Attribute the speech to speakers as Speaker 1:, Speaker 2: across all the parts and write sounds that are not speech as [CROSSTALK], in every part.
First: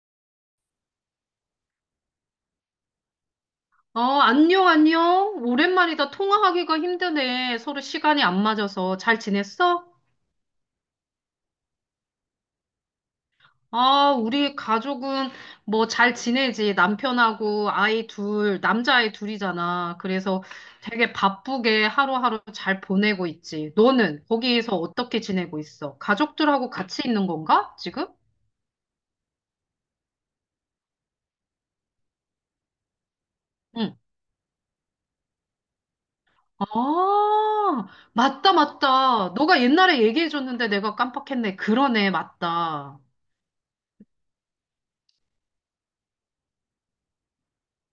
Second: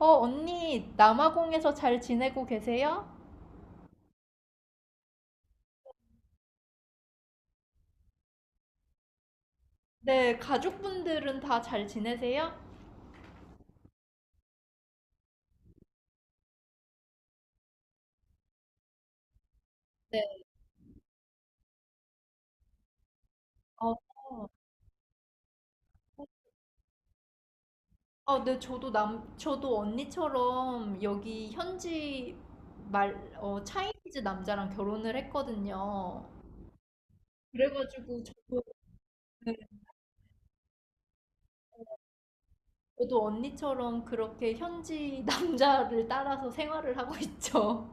Speaker 1: 언니, 남아공에서 잘 지내고 계세요?
Speaker 2: 안녕, 안녕. 오랜만이다. 통화하기가 힘드네. 서로 시간이 안 맞아서. 잘 지냈어?
Speaker 1: 네, 가족분들은 다 잘 지내세요?
Speaker 2: 아, 우리 가족은 뭐 잘 지내지. 남편하고 아이 둘, 남자아이 둘이잖아.
Speaker 1: 네,
Speaker 2: 그래서 되게 바쁘게 하루하루 잘 보내고 있지.
Speaker 1: 어,
Speaker 2: 너는 거기에서 어떻게 지내고 있어? 가족들하고 같이 있는 건가? 지금?
Speaker 1: 저도 언니처럼 여기 현지
Speaker 2: 응.
Speaker 1: 차이니즈 남자랑 결혼을 했거든요.
Speaker 2: 아,
Speaker 1: 그래가지고
Speaker 2: 맞다,
Speaker 1: 저도,
Speaker 2: 맞다.
Speaker 1: 네,
Speaker 2: 너가 옛날에 얘기해줬는데 내가 깜빡했네. 그러네, 맞다.
Speaker 1: 저도 언니처럼 그렇게 현지 [LAUGHS] 남자를 따라서 생활을 하고 있죠.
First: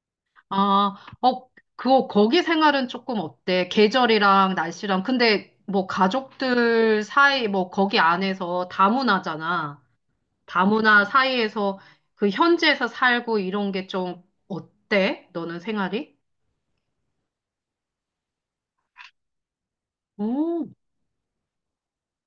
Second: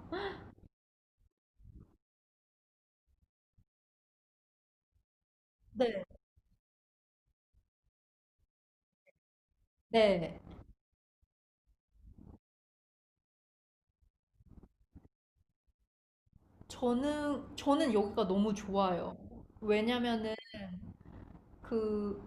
Speaker 2: 아, 어, 그거, 거기 생활은 조금 어때? 계절이랑 날씨랑. 근데 뭐
Speaker 1: 네,
Speaker 2: 가족들 사이, 뭐 거기 안에서 다문화잖아.
Speaker 1: 네.
Speaker 2: 다문화 사이에서 그 현지에서 살고 이런 게 좀 어때? 너는 생활이?
Speaker 1: 저는 여기가 너무 좋아요. 왜냐면은
Speaker 2: 오,
Speaker 1: 그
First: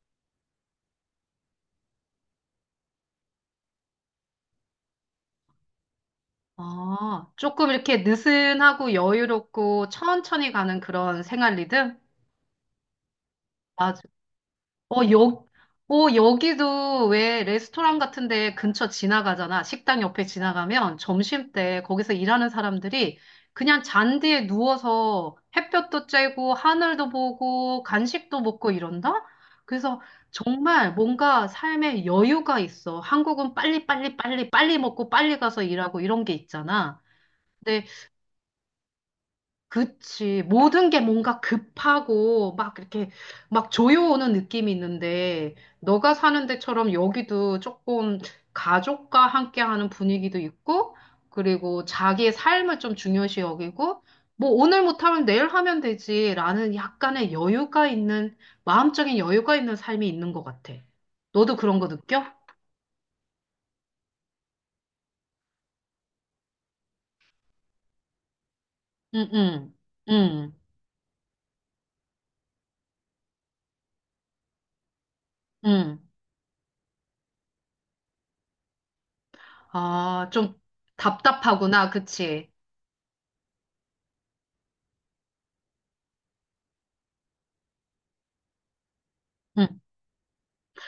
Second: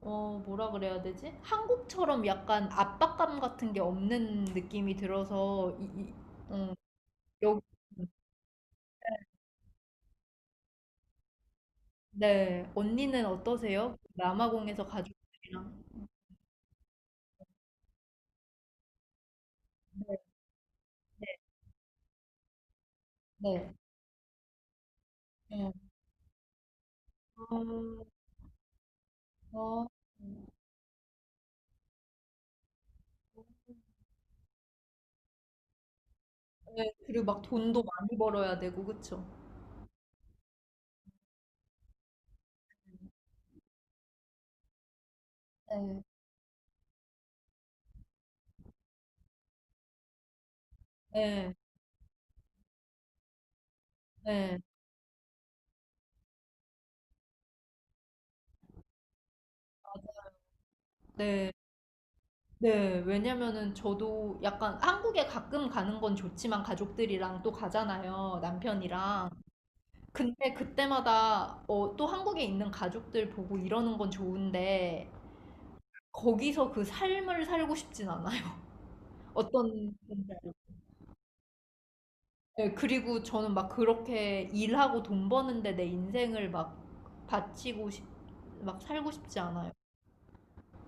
Speaker 1: 뭐라 그래야 되지? 한국처럼 약간 압박감 같은 게 없는 느낌이 들어서 이, 이- 어,
Speaker 2: 아,
Speaker 1: 여기
Speaker 2: 조금 이렇게 느슨하고 여유롭고 천천히 가는 그런 생활 리듬?
Speaker 1: 네, 언니는 어떠세요? 남아공에서
Speaker 2: 어, 여,
Speaker 1: 가족들이랑.
Speaker 2: 여기도 왜 레스토랑 같은데 근처 지나가잖아. 식당
Speaker 1: 네,
Speaker 2: 옆에 지나가면 점심때 거기서 일하는 사람들이
Speaker 1: 네.
Speaker 2: 그냥 잔디에 누워서 햇볕도 쬐고 하늘도 보고
Speaker 1: 어,
Speaker 2: 간식도 먹고 이런다?
Speaker 1: 어,
Speaker 2: 그래서 정말 뭔가 삶에 여유가 있어. 한국은 빨리 빨리 빨리 빨리 먹고 빨리 가서 일하고 이런 게
Speaker 1: 네.
Speaker 2: 있잖아.
Speaker 1: 그리고 막 돈도
Speaker 2: 근데
Speaker 1: 많이 벌어야 되고 그쵸?
Speaker 2: 그치. 모든 게 뭔가 급하고 막 이렇게 막 조여오는 느낌이 있는데
Speaker 1: 네,
Speaker 2: 너가 사는 데처럼 여기도 조금 가족과 함께하는 분위기도 있고
Speaker 1: 네,
Speaker 2: 그리고 자기의 삶을 좀 중요시 여기고 뭐
Speaker 1: 네,
Speaker 2: 오늘 못하면 내일 하면 되지라는 약간의 여유가 있는 마음적인 여유가 있는 삶이 있는 것 같아.
Speaker 1: 네,
Speaker 2: 너도 그런 거 느껴?
Speaker 1: 네. 왜냐면은 저도 약간 한국에 가끔 가는 건 좋지만 가족들이랑 또 가잖아요, 남편이랑.
Speaker 2: 응, 응, 응,
Speaker 1: 근데 그때마다 또 한국에 있는 가족들 보고 이러는 건 좋은데
Speaker 2: 응.
Speaker 1: 거기서 그 삶을 살고 싶진 않아요. [LAUGHS] 어떤
Speaker 2: 아,
Speaker 1: 건지 알아요.
Speaker 2: 좀 답답하구나. 그치?
Speaker 1: 네, 그리고 저는 막 그렇게 일하고 돈 버는데 내 인생을 막 바치고 싶, 막 살고 싶지 않아요.
Speaker 2: 응.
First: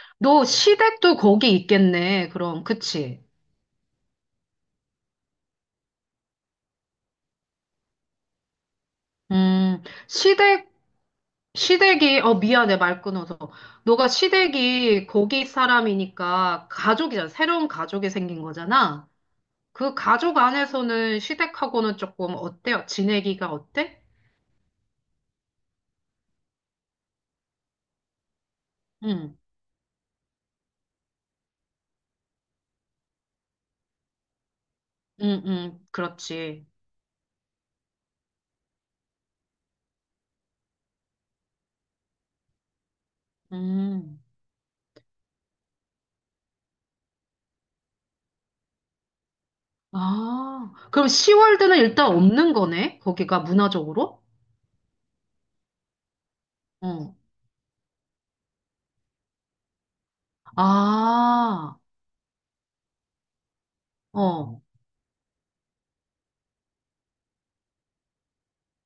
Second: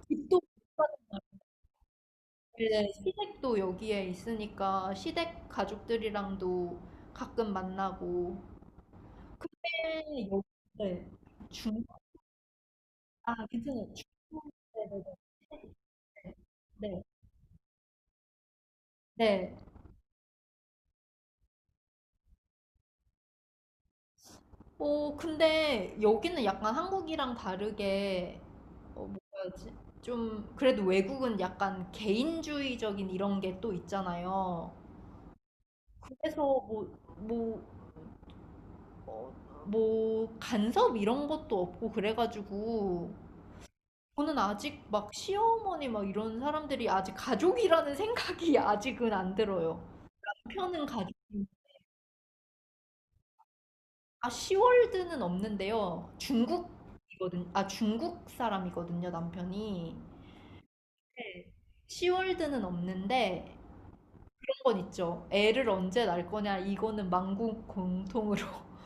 Speaker 1: 집도
Speaker 2: 너 시댁도 거기 있겠네, 그럼.
Speaker 1: 받는데
Speaker 2: 그치?
Speaker 1: 시댁도 여기에 있으니까 시댁 가족들이랑도 가끔 만나고.
Speaker 2: 음,
Speaker 1: 근데 여기
Speaker 2: 시댁,
Speaker 1: 네, 중,
Speaker 2: 시댁이, 미안해, 말
Speaker 1: 아
Speaker 2: 끊어서.
Speaker 1: 괜찮아요.
Speaker 2: 너가
Speaker 1: 네, 네,
Speaker 2: 시댁이 거기
Speaker 1: 네.
Speaker 2: 사람이니까
Speaker 1: 네.
Speaker 2: 가족이잖아. 새로운 가족이 생긴 거잖아.
Speaker 1: 네.
Speaker 2: 그 가족 안에서는 시댁하고는 조금 어때요? 지내기가 어때?
Speaker 1: 근데 여기는 약간 한국이랑 다르게, 뭐라
Speaker 2: 응,
Speaker 1: 해야지? 좀, 그래도 외국은 약간 개인주의적인 이런 게 또 있잖아요.
Speaker 2: 응, 응,
Speaker 1: 그래서
Speaker 2: 그렇지.
Speaker 1: 뭐, 뭐, 어, 뭐, 간섭 이런 것도 없고 그래가지고,
Speaker 2: 음.
Speaker 1: 저는 아직 막 시어머니 막 이런 사람들이 아직 가족이라는 생각이 [LAUGHS] 아직은 안 들어요.
Speaker 2: 아,
Speaker 1: 남편은
Speaker 2: 그럼
Speaker 1: 가족.
Speaker 2: 시월드는 일단 없는 거네? 거기가 문화적으로?
Speaker 1: 아, 시월드는 없는데요.
Speaker 2: 어.
Speaker 1: 중국이거든. 아, 중국 사람이거든요, 남편이. 네.
Speaker 2: 아,
Speaker 1: 시월드는 없는데 그런
Speaker 2: 어.
Speaker 1: 건 있죠. 애를 언제 낳을 거냐 이거는 만국 공통으로. [LAUGHS]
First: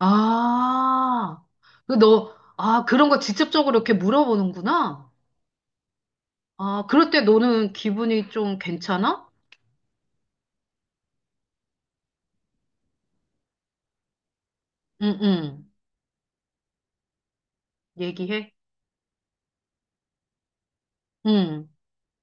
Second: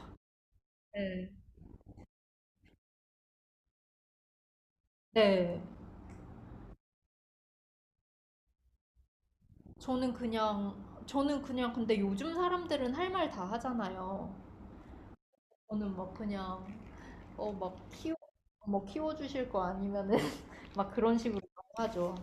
Speaker 1: 네.
Speaker 2: 아, 아, 그런 거 직접적으로 이렇게 물어보는구나.
Speaker 1: 네.
Speaker 2: 아, 그럴 때 너는 기분이 좀 괜찮아?
Speaker 1: 저는 그냥 근데 요즘 사람들은 할 말 다 하잖아요.
Speaker 2: 응, 응.
Speaker 1: 저는 막 그냥 어 막 키워
Speaker 2: 얘기해?
Speaker 1: 뭐 키워 주실 거 아니면은 [LAUGHS] 막 그런 식으로
Speaker 2: 응.
Speaker 1: 하죠.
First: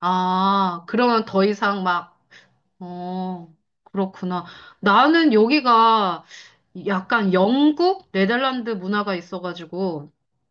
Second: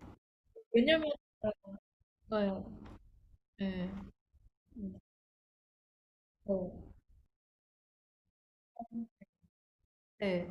Speaker 2: 아,
Speaker 1: 왜냐면.
Speaker 2: 그러면 더 이상 막,
Speaker 1: 네.
Speaker 2: 어,
Speaker 1: 네.
Speaker 2: 그렇구나.
Speaker 1: 네.
Speaker 2: 나는 여기가
Speaker 1: 어.
Speaker 2: 약간 영국, 네덜란드 문화가 있어가지고,
Speaker 1: 네.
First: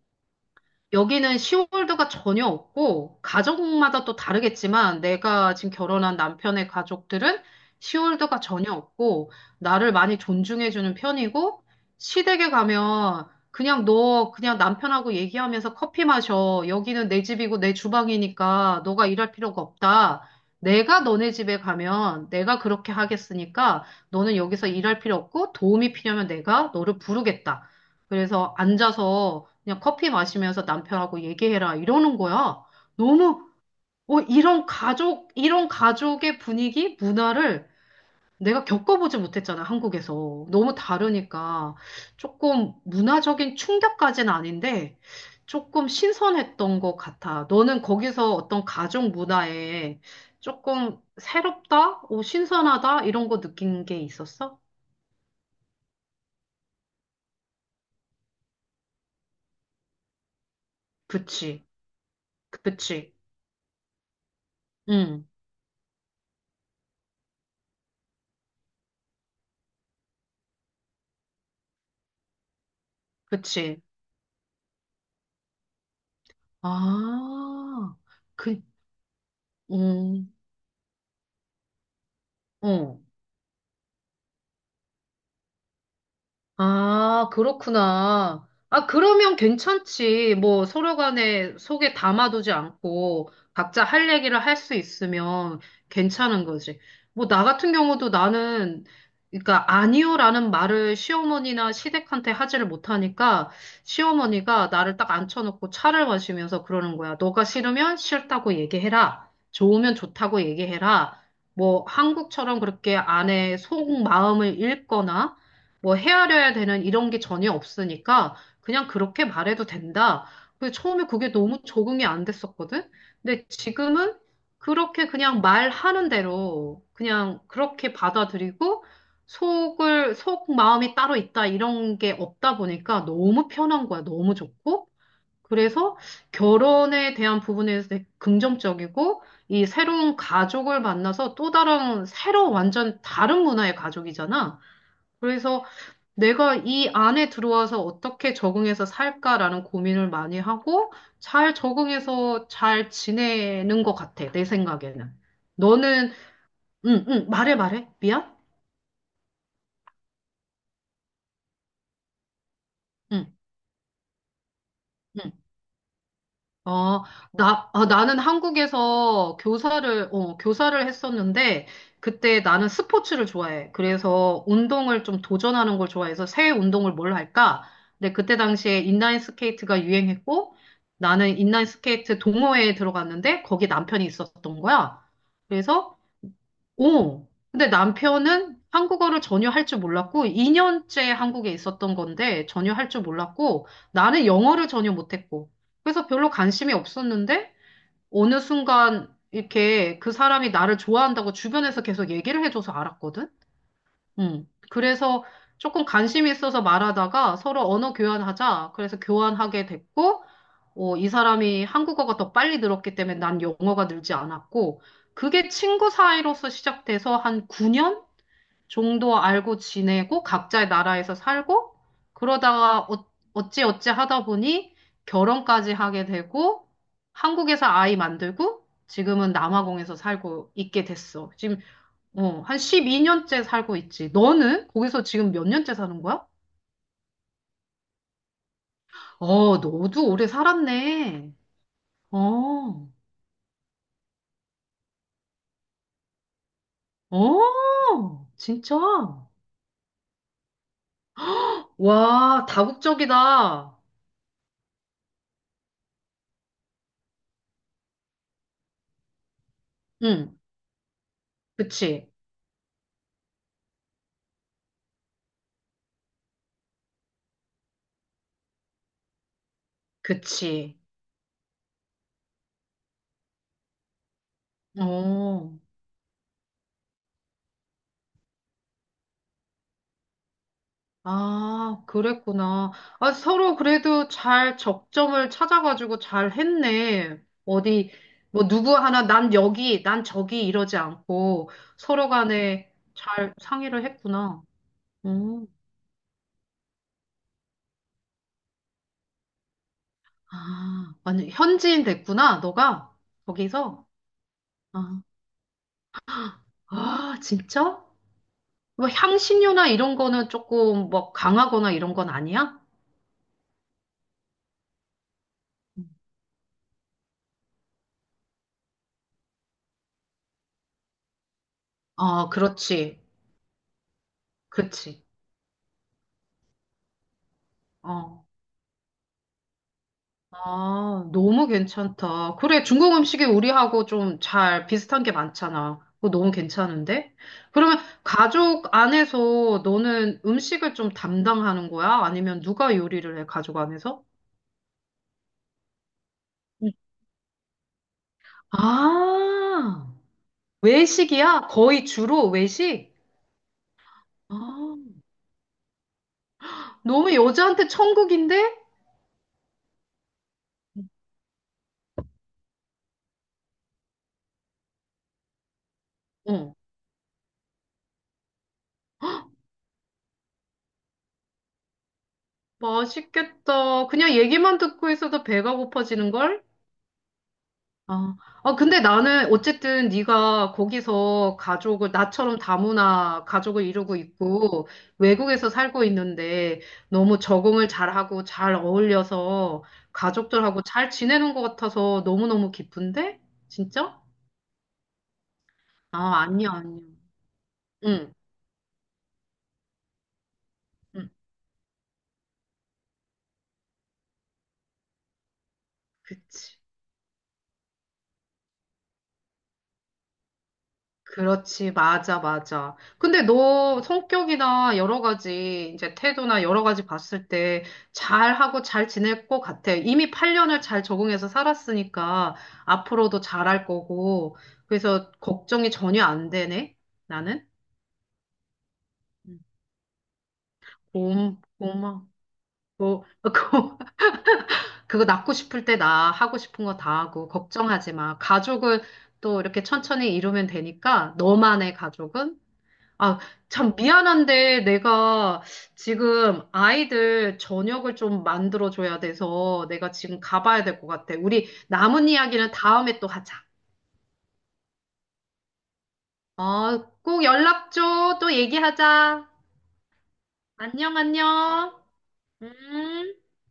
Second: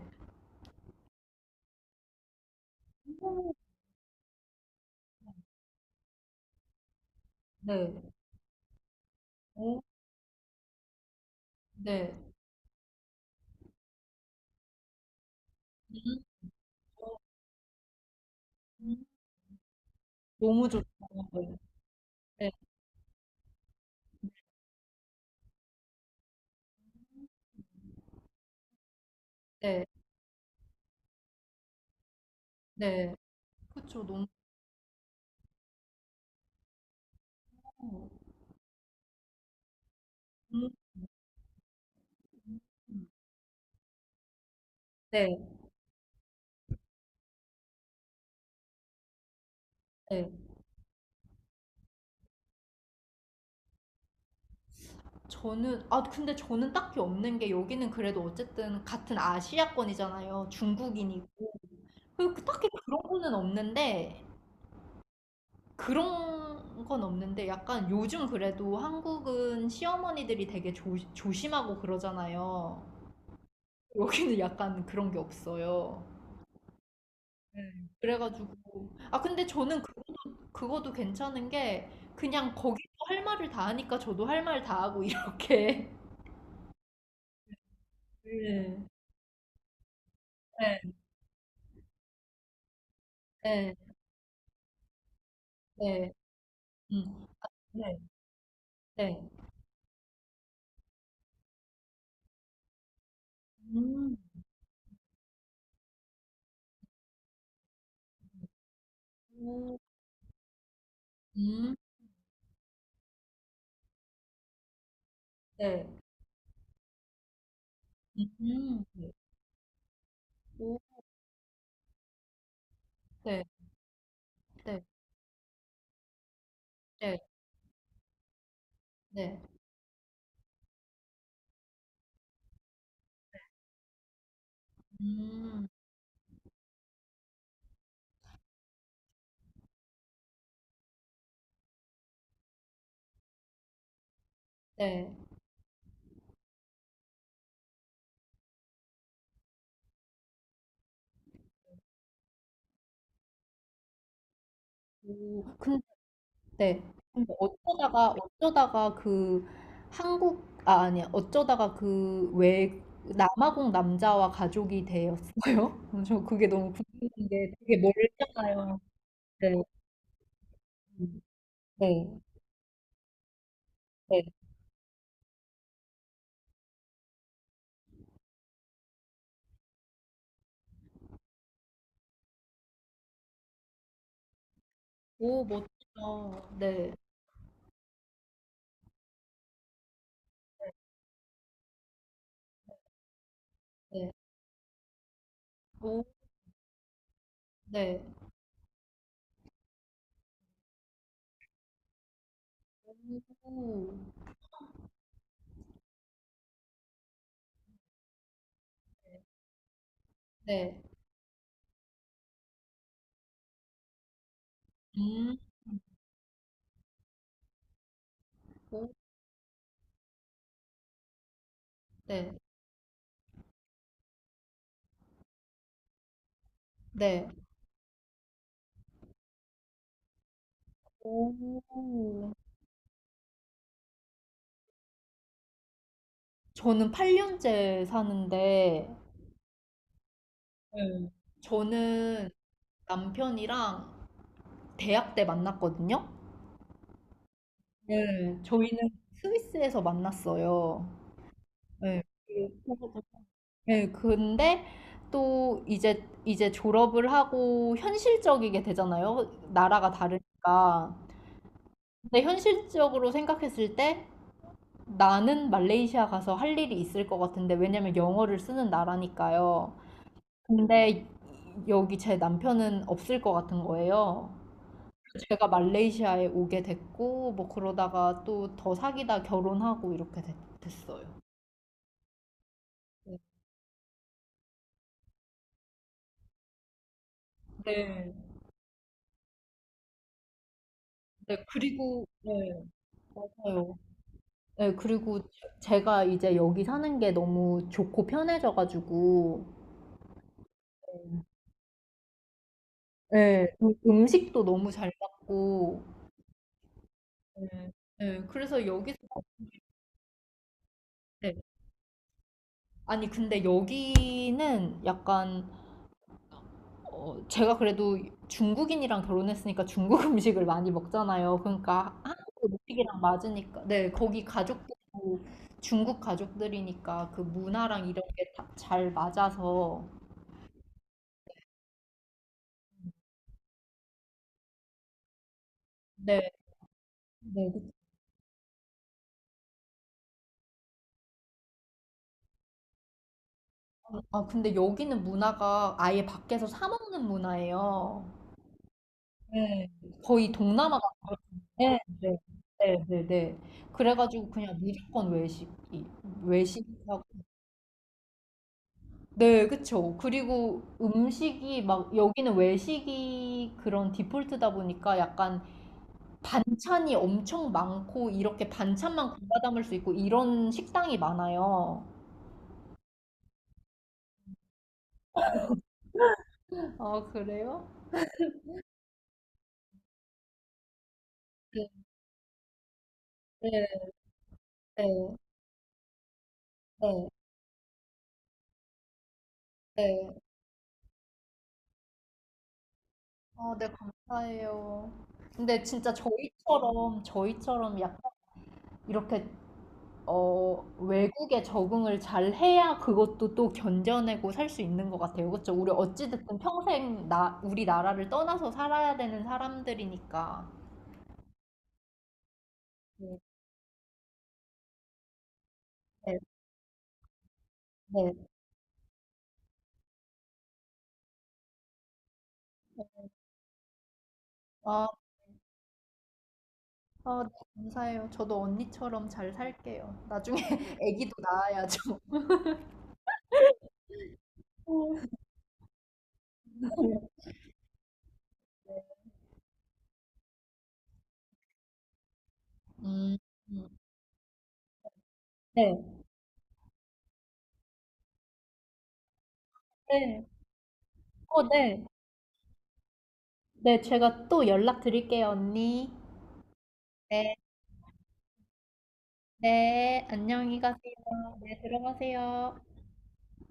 Speaker 2: 여기는 시월드가 전혀 없고,
Speaker 1: 오.
Speaker 2: 가족마다 또 다르겠지만, 내가 지금 결혼한 남편의 가족들은
Speaker 1: 네.
Speaker 2: 시월드가 전혀 없고,
Speaker 1: 오.
Speaker 2: 나를 많이 존중해주는 편이고,
Speaker 1: 네.
Speaker 2: 시댁에 가면, 그냥 남편하고 얘기하면서 커피
Speaker 1: 음.
Speaker 2: 마셔. 여기는 내 집이고 내 주방이니까
Speaker 1: 음.
Speaker 2: 너가 일할 필요가 없다.
Speaker 1: 너무 좋다.
Speaker 2: 내가 너네 집에 가면
Speaker 1: 네.
Speaker 2: 내가 그렇게 하겠으니까 너는 여기서 일할 필요 없고 도움이 필요하면 내가 너를 부르겠다. 그래서 앉아서 그냥
Speaker 1: 네.
Speaker 2: 커피 마시면서 남편하고 얘기해라 이러는 거야.
Speaker 1: 네.
Speaker 2: 너무
Speaker 1: 그쵸. 너무.
Speaker 2: 이런 가족 이런 가족의 분위기 문화를
Speaker 1: 음.
Speaker 2: 내가 겪어보지 못했잖아. 한국에서 너무 다르니까 조금
Speaker 1: 음.
Speaker 2: 문화적인 충격까지는 아닌데
Speaker 1: 네.
Speaker 2: 조금 신선했던 것 같아. 너는 거기서 어떤 가족 문화에
Speaker 1: 네.
Speaker 2: 조금 새롭다, 오, 신선하다 이런 거 느낀 게 있었어?
Speaker 1: 저는 아 근데 저는 딱히 없는 게 여기는 그래도 어쨌든 같은 아시아권이잖아요. 중국인이고.
Speaker 2: 그치,
Speaker 1: 딱히 그런
Speaker 2: 그치,
Speaker 1: 거는 없는데,
Speaker 2: 응,
Speaker 1: 그런 건 없는데 약간 요즘 그래도 한국은 시어머니들이 되게 조심하고 그러잖아요.
Speaker 2: 그치.
Speaker 1: 여기는 약간 그런 게 없어요. 네.
Speaker 2: 아. 그,
Speaker 1: 그래가지고 아 근데 저는
Speaker 2: 음,
Speaker 1: 그것도 괜찮은 게 그냥 거기서
Speaker 2: 응.
Speaker 1: 할 말을 다 하니까 저도 할 말 다 하고 이렇게. [LAUGHS]
Speaker 2: 아, 그렇구나. 아,
Speaker 1: 네.
Speaker 2: 그러면 괜찮지. 뭐,
Speaker 1: 네.
Speaker 2: 서로 간에 속에 담아두지 않고
Speaker 1: 네,
Speaker 2: 각자 할 얘기를 할 수 있으면
Speaker 1: 네,
Speaker 2: 괜찮은 거지.
Speaker 1: 음,
Speaker 2: 뭐, 나 같은
Speaker 1: 네,
Speaker 2: 경우도 나는,
Speaker 1: 네,
Speaker 2: 그러니까, 아니요라는 말을 시어머니나 시댁한테 하지를 못하니까
Speaker 1: 음,
Speaker 2: 시어머니가 나를 딱 앉혀놓고 차를 마시면서 그러는 거야. 너가 싫으면 싫다고 얘기해라.
Speaker 1: 오,
Speaker 2: 좋으면 좋다고 얘기해라.
Speaker 1: 음,
Speaker 2: 뭐, 한국처럼 그렇게 아내의 속마음을 읽거나
Speaker 1: 네,
Speaker 2: 뭐 헤아려야 되는 이런 게 전혀 없으니까 그냥
Speaker 1: 네,
Speaker 2: 그렇게 말해도 된다. 그
Speaker 1: 오,
Speaker 2: 처음에 그게 너무 적응이 안 됐었거든?
Speaker 1: 네,
Speaker 2: 근데 지금은
Speaker 1: 네,
Speaker 2: 그렇게 그냥 말하는 대로
Speaker 1: 네,
Speaker 2: 그냥 그렇게 받아들이고
Speaker 1: 네,
Speaker 2: 속 마음이 따로 있다 이런 게 없다 보니까 너무 편한 거야. 너무 좋고.
Speaker 1: 음,
Speaker 2: 그래서 결혼에 대한 부분에서 되게 긍정적이고 이 새로운 가족을 만나서 또 다른 새로 완전 다른 문화의 가족이잖아.
Speaker 1: 네,
Speaker 2: 그래서 내가 이 안에 들어와서 어떻게 적응해서 살까라는 고민을 많이 하고 잘 적응해서 잘 지내는 것 같아, 내 생각에는.
Speaker 1: 오.
Speaker 2: 너는,
Speaker 1: 네.
Speaker 2: 응, 응,
Speaker 1: 근데
Speaker 2: 말해, 말해. 미안?
Speaker 1: 어쩌다가 그 한국 아 아니 어쩌다가 그 왜
Speaker 2: 응.
Speaker 1: 남아공 남자와 가족이
Speaker 2: 응.
Speaker 1: 되었어요? [LAUGHS] 저 그게 너무
Speaker 2: 아,
Speaker 1: 궁금한 게 되게
Speaker 2: 아, 나는
Speaker 1: 멀잖아요.
Speaker 2: 한국에서
Speaker 1: 네.
Speaker 2: 교사를
Speaker 1: 음,
Speaker 2: 했었는데,
Speaker 1: 네.
Speaker 2: 그때 나는 스포츠를 좋아해.
Speaker 1: 네.
Speaker 2: 그래서 운동을 좀 도전하는 걸 좋아해서 새 운동을 뭘 할까? 근데 그때 당시에 인라인 스케이트가 유행했고, 나는 인라인 스케이트 동호회에 들어갔는데, 거기 남편이 있었던 거야.
Speaker 1: 오,
Speaker 2: 그래서
Speaker 1: 멋지다. 네.
Speaker 2: 오, 근데 남편은 한국어를 전혀 할 줄 몰랐고, 2년째 한국에 있었던 건데, 전혀 할 줄 몰랐고,
Speaker 1: 네.
Speaker 2: 나는 영어를 전혀 못했고,
Speaker 1: 오.
Speaker 2: 그래서 별로 관심이 없었는데,
Speaker 1: 네.
Speaker 2: 어느 순간 이렇게 그 사람이 나를 좋아한다고 주변에서 계속 얘기를 해줘서 알았거든?
Speaker 1: 오.
Speaker 2: 음. 그래서 조금 관심이 있어서 말하다가 서로 언어 교환하자. 그래서
Speaker 1: 네.
Speaker 2: 교환하게 됐고,
Speaker 1: 네.
Speaker 2: 어, 이 사람이 한국어가 더 빨리 늘었기 때문에 난 영어가 늘지 않았고,
Speaker 1: 음.
Speaker 2: 그게 친구 사이로서 시작돼서 한 9년
Speaker 1: 오.
Speaker 2: 정도 알고 지내고, 각자의 나라에서 살고,
Speaker 1: 네.
Speaker 2: 그러다가 어, 어찌 어찌 하다 보니 결혼까지 하게 되고,
Speaker 1: 네.
Speaker 2: 한국에서 아이 만들고, 지금은 남아공에서 살고 있게 됐어. 지금
Speaker 1: 오.
Speaker 2: 어, 한 12년째 살고 있지. 너는 거기서 지금 몇 년째 사는 거야?
Speaker 1: 저는 8년째 사는데,
Speaker 2: 어, 너도 오래
Speaker 1: 네.
Speaker 2: 살았네.
Speaker 1: 저는
Speaker 2: 어,
Speaker 1: 남편이랑 대학 때 만났거든요.
Speaker 2: 어,
Speaker 1: 네,
Speaker 2: 진짜?
Speaker 1: 저희는 스위스에서 만났어요. 네. 그
Speaker 2: 와,
Speaker 1: 리
Speaker 2: 다국적이다.
Speaker 1: 네, 근데 또 이제 졸업을 하고 현실적이게 되잖아요, 나라가
Speaker 2: 응,
Speaker 1: 다르니까.
Speaker 2: 그치,
Speaker 1: 근데 현실적으로 생각했을 때 나는 말레이시아 가서 할 일이 있을 것 같은데, 왜냐면 영어를 쓰는 나라니까요.
Speaker 2: 그치.
Speaker 1: 근데 여기 제 남편은 없을 것 같은 거예요. 제가
Speaker 2: 어,
Speaker 1: 말레이시아에 오게 됐고, 뭐 그러다가 또 더 사귀다 결혼하고 이렇게 어요.
Speaker 2: 아, 그랬구나. 아, 서로 그래도 잘 적점을 찾아가지고 잘 했네. 어디,
Speaker 1: 네.
Speaker 2: 뭐, 누구 하나, 난 여기, 난 저기 이러지
Speaker 1: 네,
Speaker 2: 않고
Speaker 1: 그리고,
Speaker 2: 서로
Speaker 1: 네,
Speaker 2: 간에 잘
Speaker 1: 맞아요.
Speaker 2: 상의를 했구나.
Speaker 1: 네, 그리고
Speaker 2: 어,
Speaker 1: 제가 이제 여기 사는 게 너무 좋고 편해져가지고,
Speaker 2: 아, 완전 현지인 됐구나, 너가.
Speaker 1: 네, 음,
Speaker 2: 거기서.
Speaker 1: 음식도 너무 잘
Speaker 2: 아,
Speaker 1: 맞고,
Speaker 2: 아,
Speaker 1: 네,
Speaker 2: 진짜?
Speaker 1: 네, 그래서
Speaker 2: 뭐
Speaker 1: 여기서,
Speaker 2: 향신료나 이런 거는 조금 뭐
Speaker 1: 네.
Speaker 2: 강하거나 이런 건 아니야?
Speaker 1: 아니, 근데 여기는 약간 제가 그래도 중국인이랑 결혼했으니까 중국 [LAUGHS] 음식을 많이 먹잖아요. 그러니까
Speaker 2: 아,
Speaker 1: 한국
Speaker 2: 그렇지.
Speaker 1: 음식이랑 맞으니까. 네, 거기
Speaker 2: 그렇지.
Speaker 1: 가족들도 중국 가족들이니까 그 문화랑 이런
Speaker 2: 어,
Speaker 1: 게 다 잘 맞아서.
Speaker 2: 아, 너무 괜찮다. 그래, 중국 음식이 우리하고 좀 잘 비슷한 게 많잖아. 그거
Speaker 1: 네,
Speaker 2: 너무 괜찮은데?
Speaker 1: 네. 그쵸.
Speaker 2: 그러면 가족 안에서 너는 음식을 좀 담당하는 거야? 아니면 누가 요리를 해, 가족 안에서?
Speaker 1: 아, 근데 여기는 문화가 아예 밖에서 사
Speaker 2: 응.
Speaker 1: 먹는 문화예요. 네.
Speaker 2: 아,
Speaker 1: 거의 동남아 같아요.
Speaker 2: 외식이야?
Speaker 1: 네,
Speaker 2: 거의
Speaker 1: 네,
Speaker 2: 주로
Speaker 1: 네,
Speaker 2: 외식?
Speaker 1: 네. 네. 그래가지고
Speaker 2: 아,
Speaker 1: 그냥 무조건 외식하고.
Speaker 2: 너무 여자한테 천국인데?
Speaker 1: 네, 그쵸. 그리고 음식이 막 여기는 외식이 그런 디폴트다 보니까 약간
Speaker 2: 어,
Speaker 1: 반찬이 엄청 많고 이렇게 반찬만 골라 담을 수 있고 이런 식당이 많아요.
Speaker 2: 맛있겠다. 그냥 얘기만 듣고 있어도 배가 고파지는걸?
Speaker 1: 아, 그래요?
Speaker 2: 아, 아, 근데 나는 어쨌든 네가 거기서
Speaker 1: 네,
Speaker 2: 가족을 나처럼 다문화
Speaker 1: 네,
Speaker 2: 가족을 이루고 있고
Speaker 1: 네,
Speaker 2: 외국에서 살고 있는데
Speaker 1: 네.
Speaker 2: 너무 적응을 잘하고 잘 어울려서
Speaker 1: 네.
Speaker 2: 가족들하고 잘 지내는 것 같아서 너무너무 기쁜데?
Speaker 1: 어, 네,
Speaker 2: 진짜?
Speaker 1: 감사해요. 근데 진짜
Speaker 2: 아, 아니야, 아니야.
Speaker 1: 저희처럼 약간
Speaker 2: 응,
Speaker 1: 이렇게
Speaker 2: 응,
Speaker 1: 외국에 적응을 잘 해야 그것도 또 견뎌내고 살 수 있는 것 같아요. 그렇죠? 우리 어찌됐든
Speaker 2: 그치.
Speaker 1: 평생 우리나라를 떠나서 살아야 되는 사람들이니까.
Speaker 2: 그렇지, 맞아, 맞아.
Speaker 1: 네,
Speaker 2: 근데 너 성격이나 여러 가지, 이제
Speaker 1: 네.
Speaker 2: 태도나 여러 가지 봤을 때
Speaker 1: 네.
Speaker 2: 잘하고 잘 지낼 것 같아. 이미 8년을 잘 적응해서 살았으니까 앞으로도 잘 할 거고.
Speaker 1: 아,
Speaker 2: 그래서 걱정이 전혀 안 되네,
Speaker 1: 아, 네,
Speaker 2: 나는.
Speaker 1: 감사해요. 저도 언니처럼 잘
Speaker 2: 음.
Speaker 1: 살게요. 나중에 [LAUGHS] 아기도
Speaker 2: 고마,
Speaker 1: 낳아야죠.
Speaker 2: 고마, 고, [LAUGHS] 고, 그거 낳고 싶을 때 나 하고 싶은 거 다 하고, 걱정하지 마. 가족은 또 이렇게 천천히 이루면 되니까, 너만의 가족은
Speaker 1: 음,
Speaker 2: 아,
Speaker 1: 음.
Speaker 2: 참 미안한데 내가
Speaker 1: 네,
Speaker 2: 지금 아이들 저녁을 좀 만들어줘야 돼서 내가 지금
Speaker 1: 네.
Speaker 2: 가봐야 될 것 같아.
Speaker 1: 어,
Speaker 2: 우리
Speaker 1: 네.
Speaker 2: 남은 이야기는 다음에 또 하자.
Speaker 1: 네, 제가 또 연락 드릴게요, 언니.
Speaker 2: 어, 꼭
Speaker 1: 네,
Speaker 2: 연락 줘. 또 얘기하자.
Speaker 1: 네. 안녕히 가세요.
Speaker 2: 안녕,
Speaker 1: 네,
Speaker 2: 안녕.
Speaker 1: 들어가세요.
Speaker 2: 음.